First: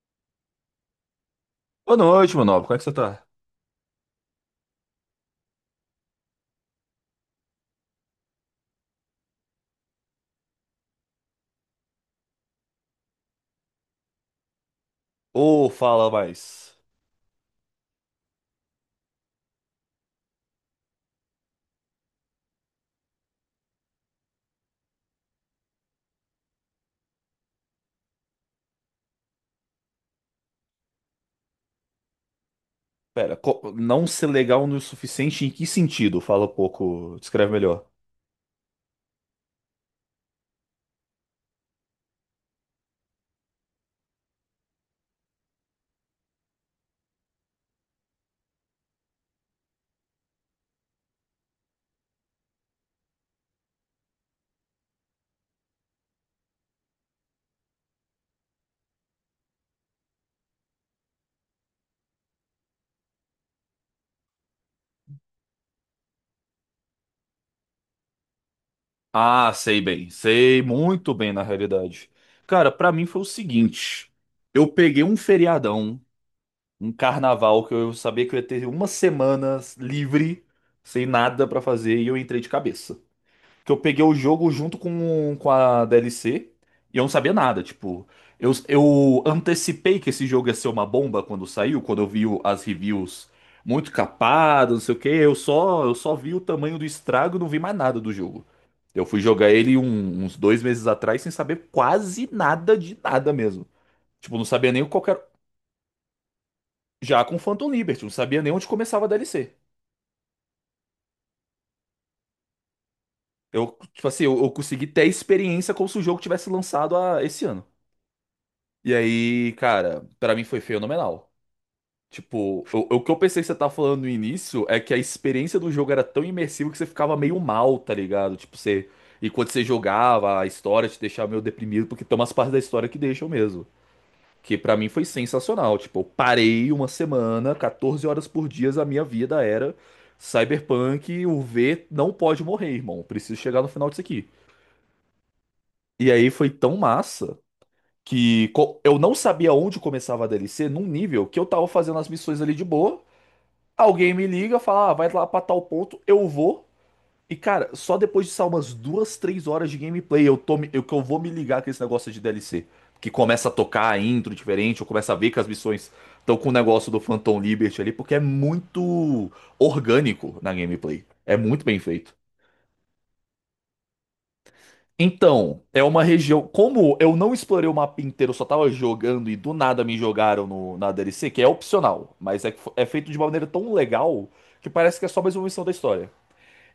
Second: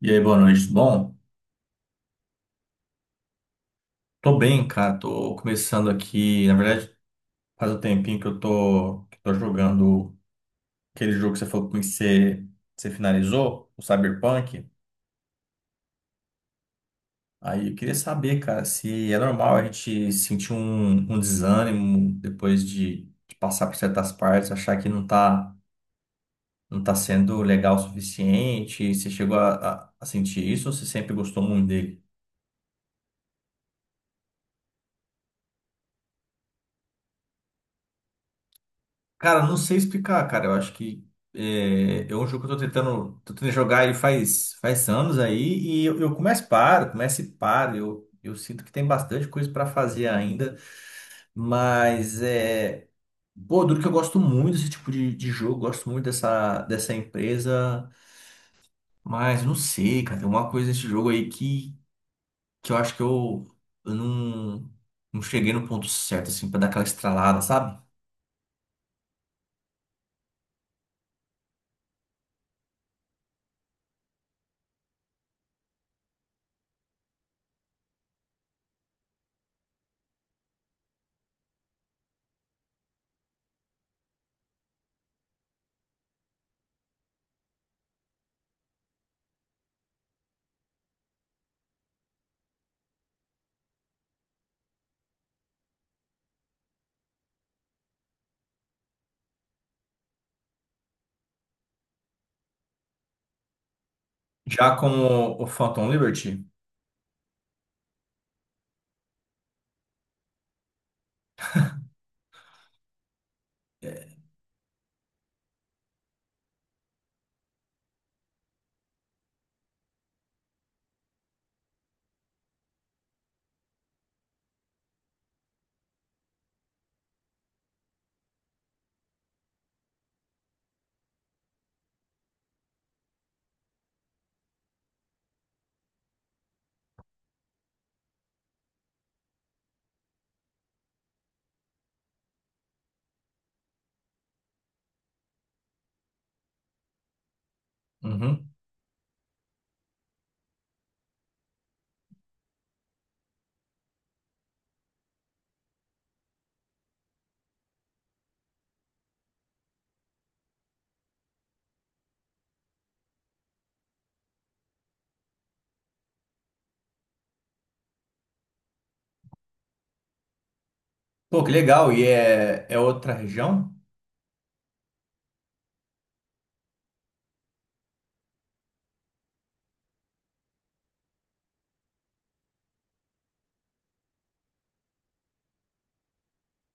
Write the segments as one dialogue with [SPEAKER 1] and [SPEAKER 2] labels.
[SPEAKER 1] E aí, boa noite. Tudo bom,
[SPEAKER 2] Boa noite, meu nobre. Como é que você tá?
[SPEAKER 1] tô bem, cara. Tô começando aqui. Na verdade, faz um tempinho que que tô jogando aquele jogo que você falou comigo que você finalizou, o Cyberpunk.
[SPEAKER 2] Ô, fala mais.
[SPEAKER 1] Aí eu queria saber, cara, se é normal a gente sentir um desânimo depois de passar por certas partes, achar que não tá sendo legal o suficiente. Você chegou a sentir isso ou você sempre gostou muito dele?
[SPEAKER 2] Pera, não ser legal no suficiente em que sentido? Fala um pouco, descreve melhor.
[SPEAKER 1] Cara, não sei explicar, cara. Eu acho que é um jogo que eu tô tentando jogar ele faz anos aí e eu começo e paro, começo e paro. Eu sinto que tem bastante coisa pra fazer ainda, mas é. Pô, duro que eu gosto muito desse tipo de jogo, gosto muito dessa empresa, mas não sei, cara. Tem uma coisa nesse jogo aí que eu acho que eu não cheguei no ponto certo, assim, pra dar aquela estralada, sabe?
[SPEAKER 2] Ah, sei bem. Sei muito bem, na realidade. Cara, pra mim foi o seguinte. Eu peguei um feriadão, um carnaval, que eu sabia que eu ia ter uma semana livre, sem nada pra fazer, e eu entrei de cabeça. Porque eu peguei o jogo junto com a DLC e eu não sabia nada. Tipo, eu antecipei que esse jogo ia ser uma bomba quando saiu, quando eu vi as reviews muito capadas, não sei o quê. Eu só vi o tamanho do estrago e não vi mais nada do jogo. Eu fui jogar ele uns dois meses atrás sem saber quase nada de nada mesmo. Tipo, não sabia
[SPEAKER 1] Já
[SPEAKER 2] nem qualquer.
[SPEAKER 1] como o Phantom Liberty.
[SPEAKER 2] Já com Phantom Liberty, não sabia nem onde começava a DLC. Eu, tipo
[SPEAKER 1] É.
[SPEAKER 2] assim, eu consegui ter a experiência como se o jogo tivesse lançado esse ano. E aí, cara, pra mim foi fenomenal. Tipo, o que eu pensei que você tava falando no início é que a experiência do jogo era tão imersiva que você ficava meio mal, tá ligado? Tipo, você. E quando você jogava, a história te deixava meio deprimido, porque tem umas partes da história que deixam mesmo. Que pra mim foi sensacional. Tipo, eu parei uma semana, 14 horas por dia, a minha vida era Cyberpunk, o V não pode morrer, irmão. Preciso chegar no final disso aqui. E aí foi tão massa
[SPEAKER 1] Uhum.
[SPEAKER 2] que eu não sabia onde começava a DLC num nível que eu tava fazendo as missões ali de boa. Alguém me liga, fala, ah, vai lá pra tal ponto, eu vou. E cara, só depois de só umas duas, três horas de gameplay eu tô, que eu vou me ligar com esse negócio de DLC. Que começa a tocar a intro diferente, eu começo a ver que as missões estão com o negócio do Phantom Liberty ali, porque é muito orgânico na gameplay. É
[SPEAKER 1] Pô, que
[SPEAKER 2] muito bem
[SPEAKER 1] legal. E
[SPEAKER 2] feito.
[SPEAKER 1] é outra região?
[SPEAKER 2] Então, é uma região. Como eu não explorei o mapa inteiro, eu só tava jogando e do nada me jogaram no, na DLC, que é opcional, mas é, que é feito de uma maneira tão legal que parece que é só mais uma missão da história.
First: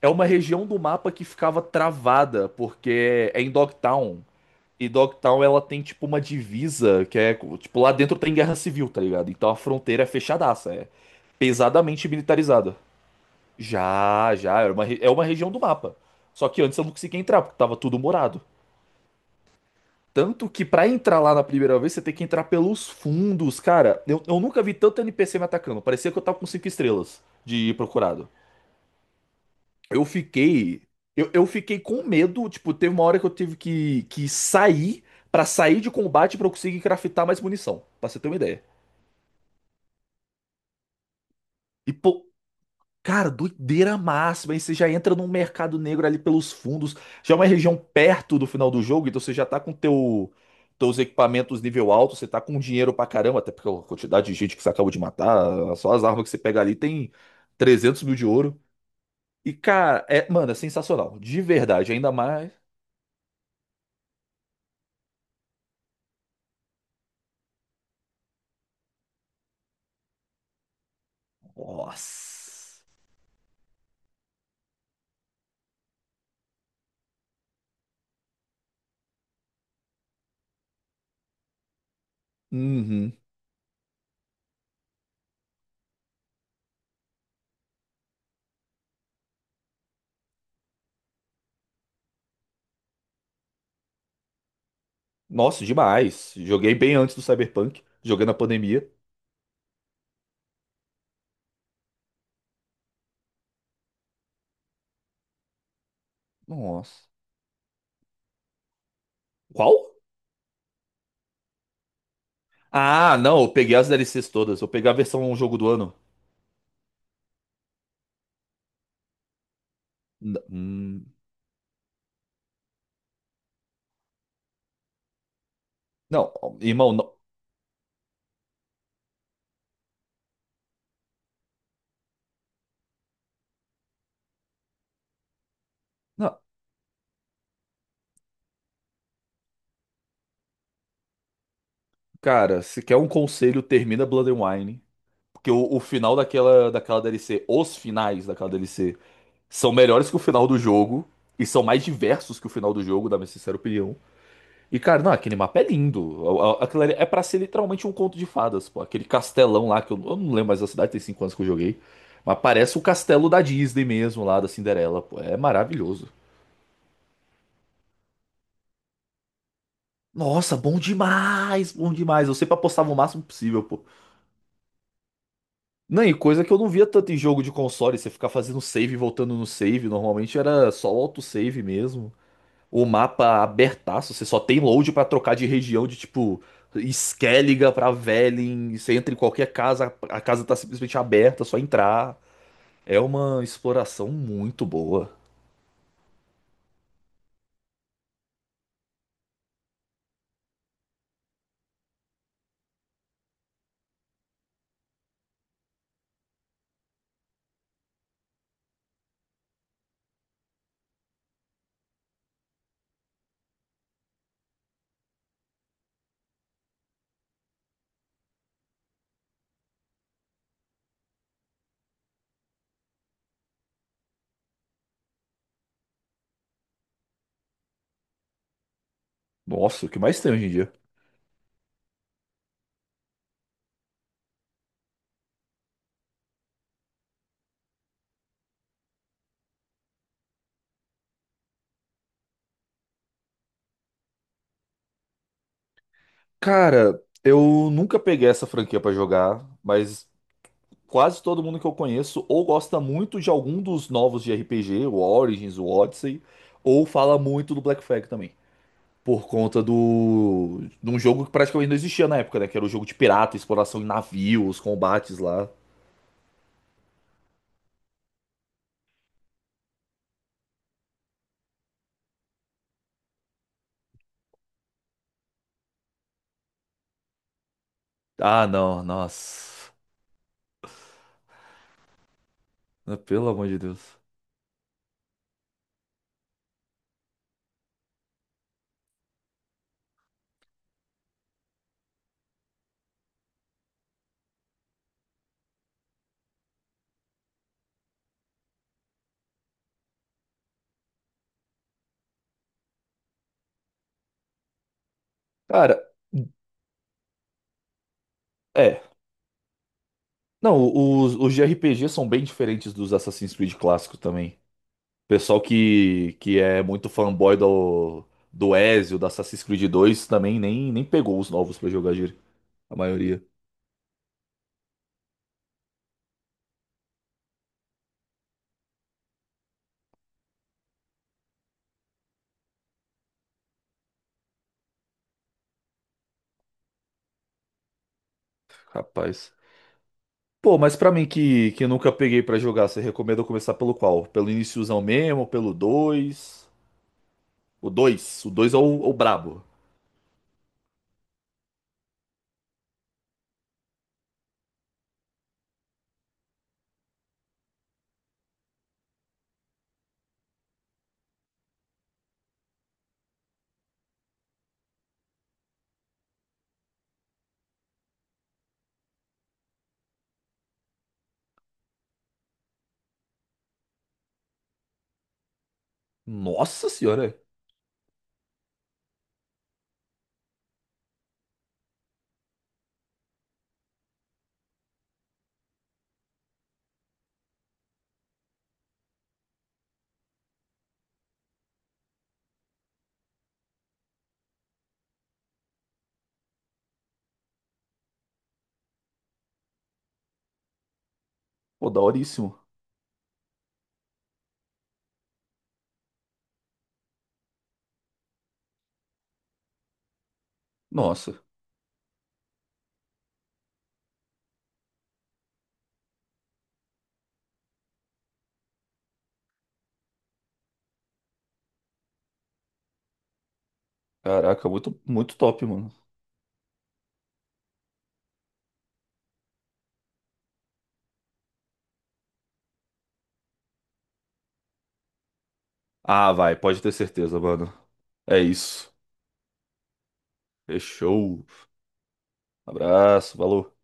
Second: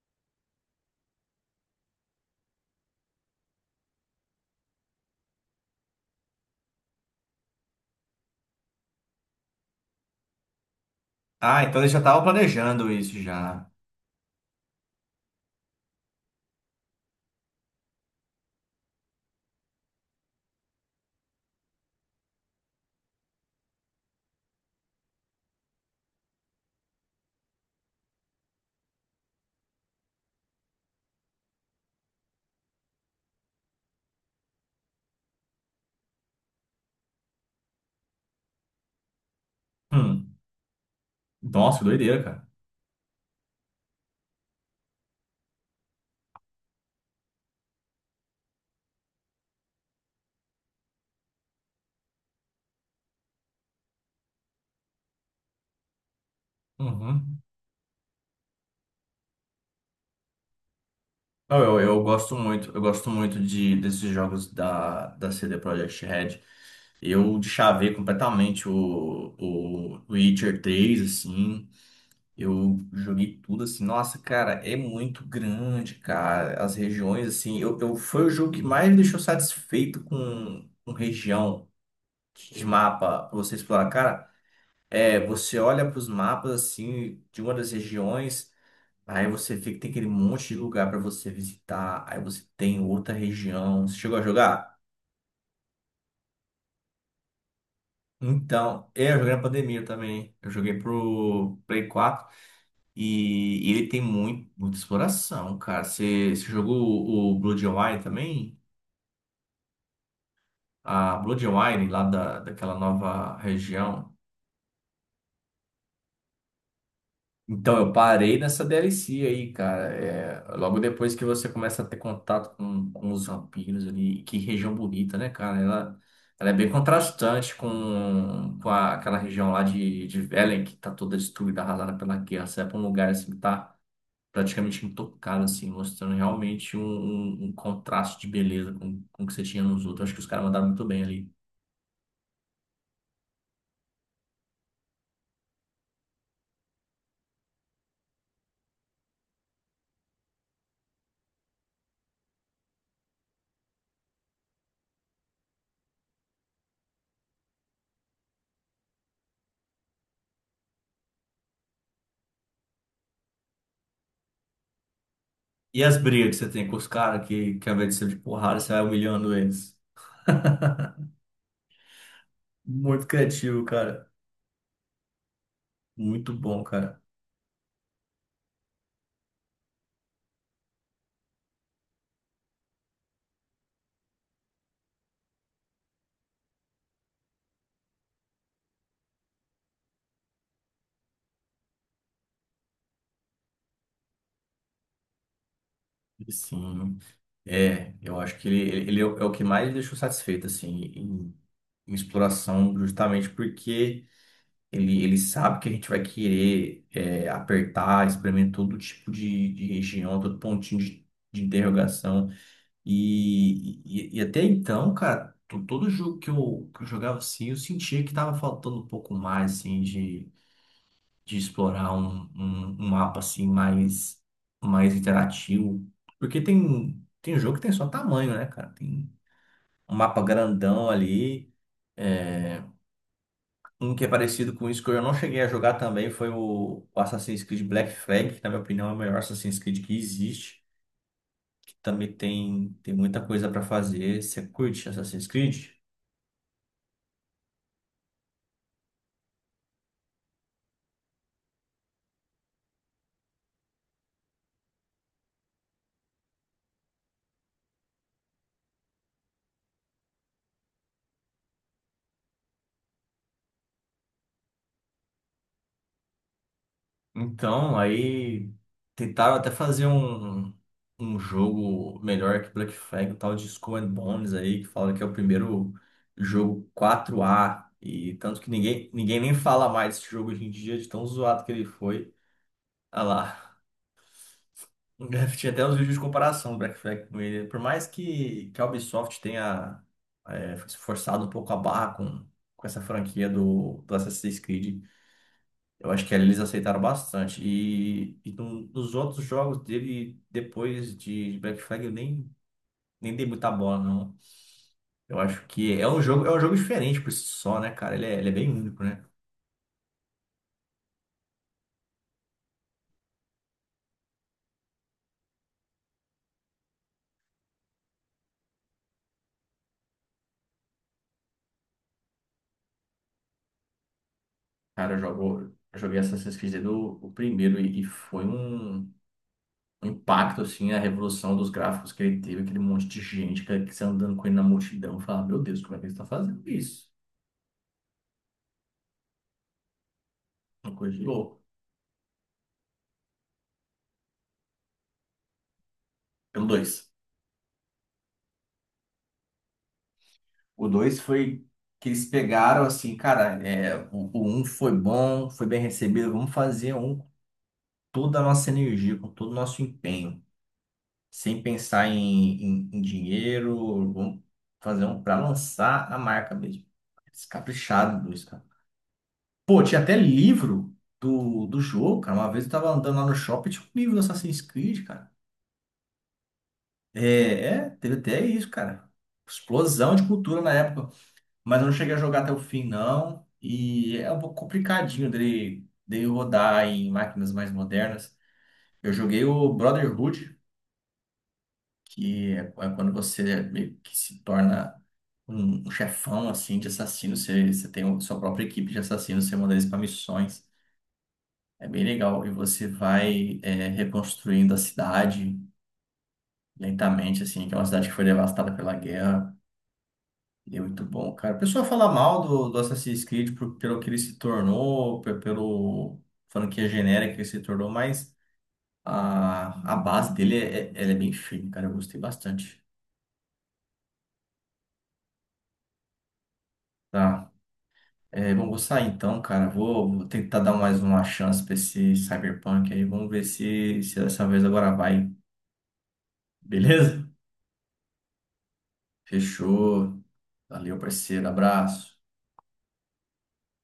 [SPEAKER 2] É uma região do mapa que ficava travada, porque é em Dogtown. E Dogtown ela tem tipo uma divisa que é. Tipo, lá dentro tem guerra civil, tá ligado? Então a fronteira é fechadaça, é
[SPEAKER 1] Ah, então eles já
[SPEAKER 2] pesadamente
[SPEAKER 1] estavam
[SPEAKER 2] militarizada.
[SPEAKER 1] planejando isso já.
[SPEAKER 2] Já, é uma, é uma região do mapa. Só que antes eu não conseguia entrar, porque tava tudo morado. Tanto que pra entrar lá na primeira vez, você tem que entrar pelos fundos, cara. Eu nunca vi tanto NPC me atacando. Parecia que eu tava com cinco estrelas de procurado. Eu fiquei. Eu fiquei com medo. Tipo, teve uma hora que eu tive que sair pra sair de combate pra eu conseguir craftar mais munição. Pra você ter uma ideia.
[SPEAKER 1] Hum. Nossa, que
[SPEAKER 2] E,
[SPEAKER 1] doideira,
[SPEAKER 2] pô,
[SPEAKER 1] cara.
[SPEAKER 2] cara, doideira máxima. Aí você já entra num mercado negro ali pelos fundos. Já é uma região perto do final do jogo, então você já tá com teus equipamentos nível alto, você tá com dinheiro pra caramba, até porque a quantidade de gente que você acabou de matar, só as armas que você pega ali tem
[SPEAKER 1] Uhum.
[SPEAKER 2] 300 mil de ouro. E, cara, é, mano, é sensacional. De
[SPEAKER 1] Não, eu,
[SPEAKER 2] verdade,
[SPEAKER 1] eu
[SPEAKER 2] ainda
[SPEAKER 1] gosto
[SPEAKER 2] mais.
[SPEAKER 1] muito, eu gosto muito de, desses jogos da CD Projekt Red. Eu deschavei completamente o Witcher 3 assim.
[SPEAKER 2] Nossa.
[SPEAKER 1] Eu joguei tudo assim. Nossa, cara, é muito grande, cara. As regiões, assim. Eu foi o jogo que mais me deixou satisfeito com região de
[SPEAKER 2] Uhum.
[SPEAKER 1] mapa pra você explorar. Cara, é, você olha para os mapas assim de uma das regiões, aí você vê que tem aquele monte de lugar para você visitar, aí você tem outra região. Você chegou a jogar?
[SPEAKER 2] Nossa, demais. Joguei bem antes do Cyberpunk. Joguei na pandemia.
[SPEAKER 1] Então, é, eu joguei na pandemia também. Eu joguei pro Play 4 e ele tem muito, muita exploração, cara. Você jogou
[SPEAKER 2] Nossa.
[SPEAKER 1] o Blood and Wine também?
[SPEAKER 2] Qual?
[SPEAKER 1] A Blood and Wine lá da, daquela
[SPEAKER 2] Ah,
[SPEAKER 1] nova
[SPEAKER 2] não, eu peguei as
[SPEAKER 1] região.
[SPEAKER 2] DLCs todas. Eu peguei a versão jogo do ano.
[SPEAKER 1] Então, eu parei nessa DLC aí, cara.
[SPEAKER 2] N-
[SPEAKER 1] É, logo
[SPEAKER 2] hum,
[SPEAKER 1] depois que você começa a ter contato com os vampiros ali, e que região bonita, né, cara? Ela,
[SPEAKER 2] Não,
[SPEAKER 1] ela é bem
[SPEAKER 2] irmão, não.
[SPEAKER 1] contrastante com, com aquela região lá de Velen, que tá toda destruída, arrasada pela guerra. Você vai pra um lugar assim que tá praticamente intocado, assim, mostrando
[SPEAKER 2] Não,
[SPEAKER 1] realmente um um contraste de beleza com o que você tinha nos outros. Acho que os caras mandaram muito bem ali.
[SPEAKER 2] cara, se quer um conselho, termina Blood and Wine. Porque o final daquela, daquela DLC, os finais daquela DLC, são melhores que o final do jogo. E são mais diversos que o final do jogo, da minha sincera opinião. E, cara, não, aquele mapa é lindo. Aquilo ali é pra ser literalmente um conto de fadas, pô. Aquele castelão lá, que eu não lembro mais da cidade, tem 5 anos que eu joguei. Mas parece o castelo da Disney mesmo, lá da Cinderela, pô. É
[SPEAKER 1] E as
[SPEAKER 2] maravilhoso.
[SPEAKER 1] brigas que você tem com os caras, que ao invés de ser de porrada, você vai humilhando eles.
[SPEAKER 2] Nossa, bom demais, bom demais. Eu sempre apostava o
[SPEAKER 1] Muito
[SPEAKER 2] máximo possível,
[SPEAKER 1] criativo,
[SPEAKER 2] pô.
[SPEAKER 1] cara.
[SPEAKER 2] Não, e
[SPEAKER 1] Muito
[SPEAKER 2] coisa que eu
[SPEAKER 1] bom,
[SPEAKER 2] não via
[SPEAKER 1] cara.
[SPEAKER 2] tanto em jogo de console, você ficar fazendo save e voltando no save, normalmente era só o autosave mesmo. O mapa abertaço, você só tem load pra trocar de região de tipo Skelliga pra Velen, você entra em qualquer casa, a casa tá simplesmente aberta, é só entrar. É uma exploração muito boa.
[SPEAKER 1] Sim, é, eu acho que ele é o que mais me deixou satisfeito, assim, em, em exploração, justamente porque ele sabe que a gente vai querer é, apertar, experimentar todo tipo de região, todo pontinho de interrogação. E até então, cara, todo jogo que eu jogava, assim, eu sentia que tava faltando um pouco mais, assim, de explorar um mapa assim mais interativo. Porque tem jogo que tem só tamanho, né, cara? Tem
[SPEAKER 2] Nossa, o
[SPEAKER 1] um
[SPEAKER 2] que mais
[SPEAKER 1] mapa
[SPEAKER 2] tem hoje em dia?
[SPEAKER 1] grandão ali. É, um que é parecido com isso que eu não cheguei a jogar também foi o Assassin's Creed Black Flag, que na minha opinião é o melhor Assassin's Creed que existe, que também tem, tem muita coisa para fazer. Você curte Assassin's Creed?
[SPEAKER 2] Cara, eu nunca peguei essa franquia pra jogar, mas quase todo mundo que eu conheço ou gosta muito de algum dos novos de RPG, o Origins, o Odyssey, ou fala muito do Black Flag também. Por conta do de um jogo que praticamente não existia na época, né? Que era o jogo de pirata, exploração em navios, combates lá.
[SPEAKER 1] Então, aí tentaram até fazer um jogo melhor que Black Flag, um tal de Skull and Bones aí, que fala que é o primeiro jogo 4A. E tanto
[SPEAKER 2] Ah,
[SPEAKER 1] que
[SPEAKER 2] não,
[SPEAKER 1] ninguém, ninguém nem fala
[SPEAKER 2] nossa.
[SPEAKER 1] mais desse jogo hoje em dia, de tão zoado que ele foi. Ah
[SPEAKER 2] Pelo amor
[SPEAKER 1] lá.
[SPEAKER 2] de Deus.
[SPEAKER 1] Tinha até uns vídeos de comparação do Black Flag com ele. Por mais que a Ubisoft tenha se forçado um pouco a barra com essa franquia do Assassin's Creed. Eu acho que ali eles aceitaram bastante. E nos outros jogos dele, depois de Black Flag, eu nem, nem dei muita bola, não. Eu acho que
[SPEAKER 2] Cara,
[SPEAKER 1] é um jogo diferente por si só, né, cara? Ele é bem
[SPEAKER 2] é.
[SPEAKER 1] único, né?
[SPEAKER 2] Não, os de RPG são bem diferentes dos Assassin's Creed clássicos também. Pessoal que é muito fanboy do, do Ezio, da Assassin's Creed 2, também nem pegou os novos pra jogar, gíria. A maioria.
[SPEAKER 1] Cara, eu joguei Assassin's Creed do, o primeiro e foi um impacto, assim, a revolução dos gráficos que ele teve, aquele monte de gente, cara, que você andando com ele na multidão, falar, meu Deus, como é que eles estão fazendo isso?
[SPEAKER 2] Rapaz. Pô,
[SPEAKER 1] Uma
[SPEAKER 2] mas pra
[SPEAKER 1] coisa de
[SPEAKER 2] mim
[SPEAKER 1] louco.
[SPEAKER 2] que nunca peguei pra jogar, você recomenda eu começar pelo qual? Pelo iniciozão mesmo, pelo
[SPEAKER 1] Pelo
[SPEAKER 2] dois?
[SPEAKER 1] dois.
[SPEAKER 2] O 2? O 2 é o brabo.
[SPEAKER 1] O dois foi que eles pegaram assim, cara, é, o um foi bom, foi bem recebido, vamos fazer um com toda a nossa energia, com todo o nosso empenho, sem pensar em dinheiro, vamos fazer um para lançar a marca mesmo. Descaprichado, dois, cara. Pô, tinha até livro do jogo, cara. Uma vez eu tava andando lá no shopping, tinha um livro do Assassin's Creed, cara.
[SPEAKER 2] Nossa
[SPEAKER 1] É,
[SPEAKER 2] senhora. É.
[SPEAKER 1] é, teve até isso, cara. Explosão de cultura na época. Mas eu não cheguei a jogar até o fim, não. E é um pouco complicadinho dele, dele rodar em máquinas mais modernas. Eu joguei o Brotherhood, que é quando você meio que se torna um chefão assim de assassinos. Você tem sua própria equipe de assassinos, você manda eles para missões. É
[SPEAKER 2] Pô,
[SPEAKER 1] bem legal. E
[SPEAKER 2] daoríssimo.
[SPEAKER 1] você vai é, reconstruindo a cidade lentamente, assim, que é uma cidade que foi devastada pela guerra. E é muito bom,
[SPEAKER 2] Nossa.
[SPEAKER 1] cara. O pessoal fala mal do Assassin's Creed pelo que ele se tornou, pelo franquia genérica que ele se tornou, mas a base dele é, ela é bem firme, cara. Eu gostei bastante.
[SPEAKER 2] Caraca, muito, muito top, mano.
[SPEAKER 1] Tá. É, bom, vou sair então, cara. Vou tentar dar mais uma chance pra esse Cyberpunk aí. Vamos ver se, se dessa vez agora vai.
[SPEAKER 2] Ah, vai, pode ter
[SPEAKER 1] Beleza?
[SPEAKER 2] certeza, mano. É isso.
[SPEAKER 1] Fechou. Valeu,
[SPEAKER 2] Fechou.
[SPEAKER 1] parceiro. Abraço.
[SPEAKER 2] Abraço, valeu.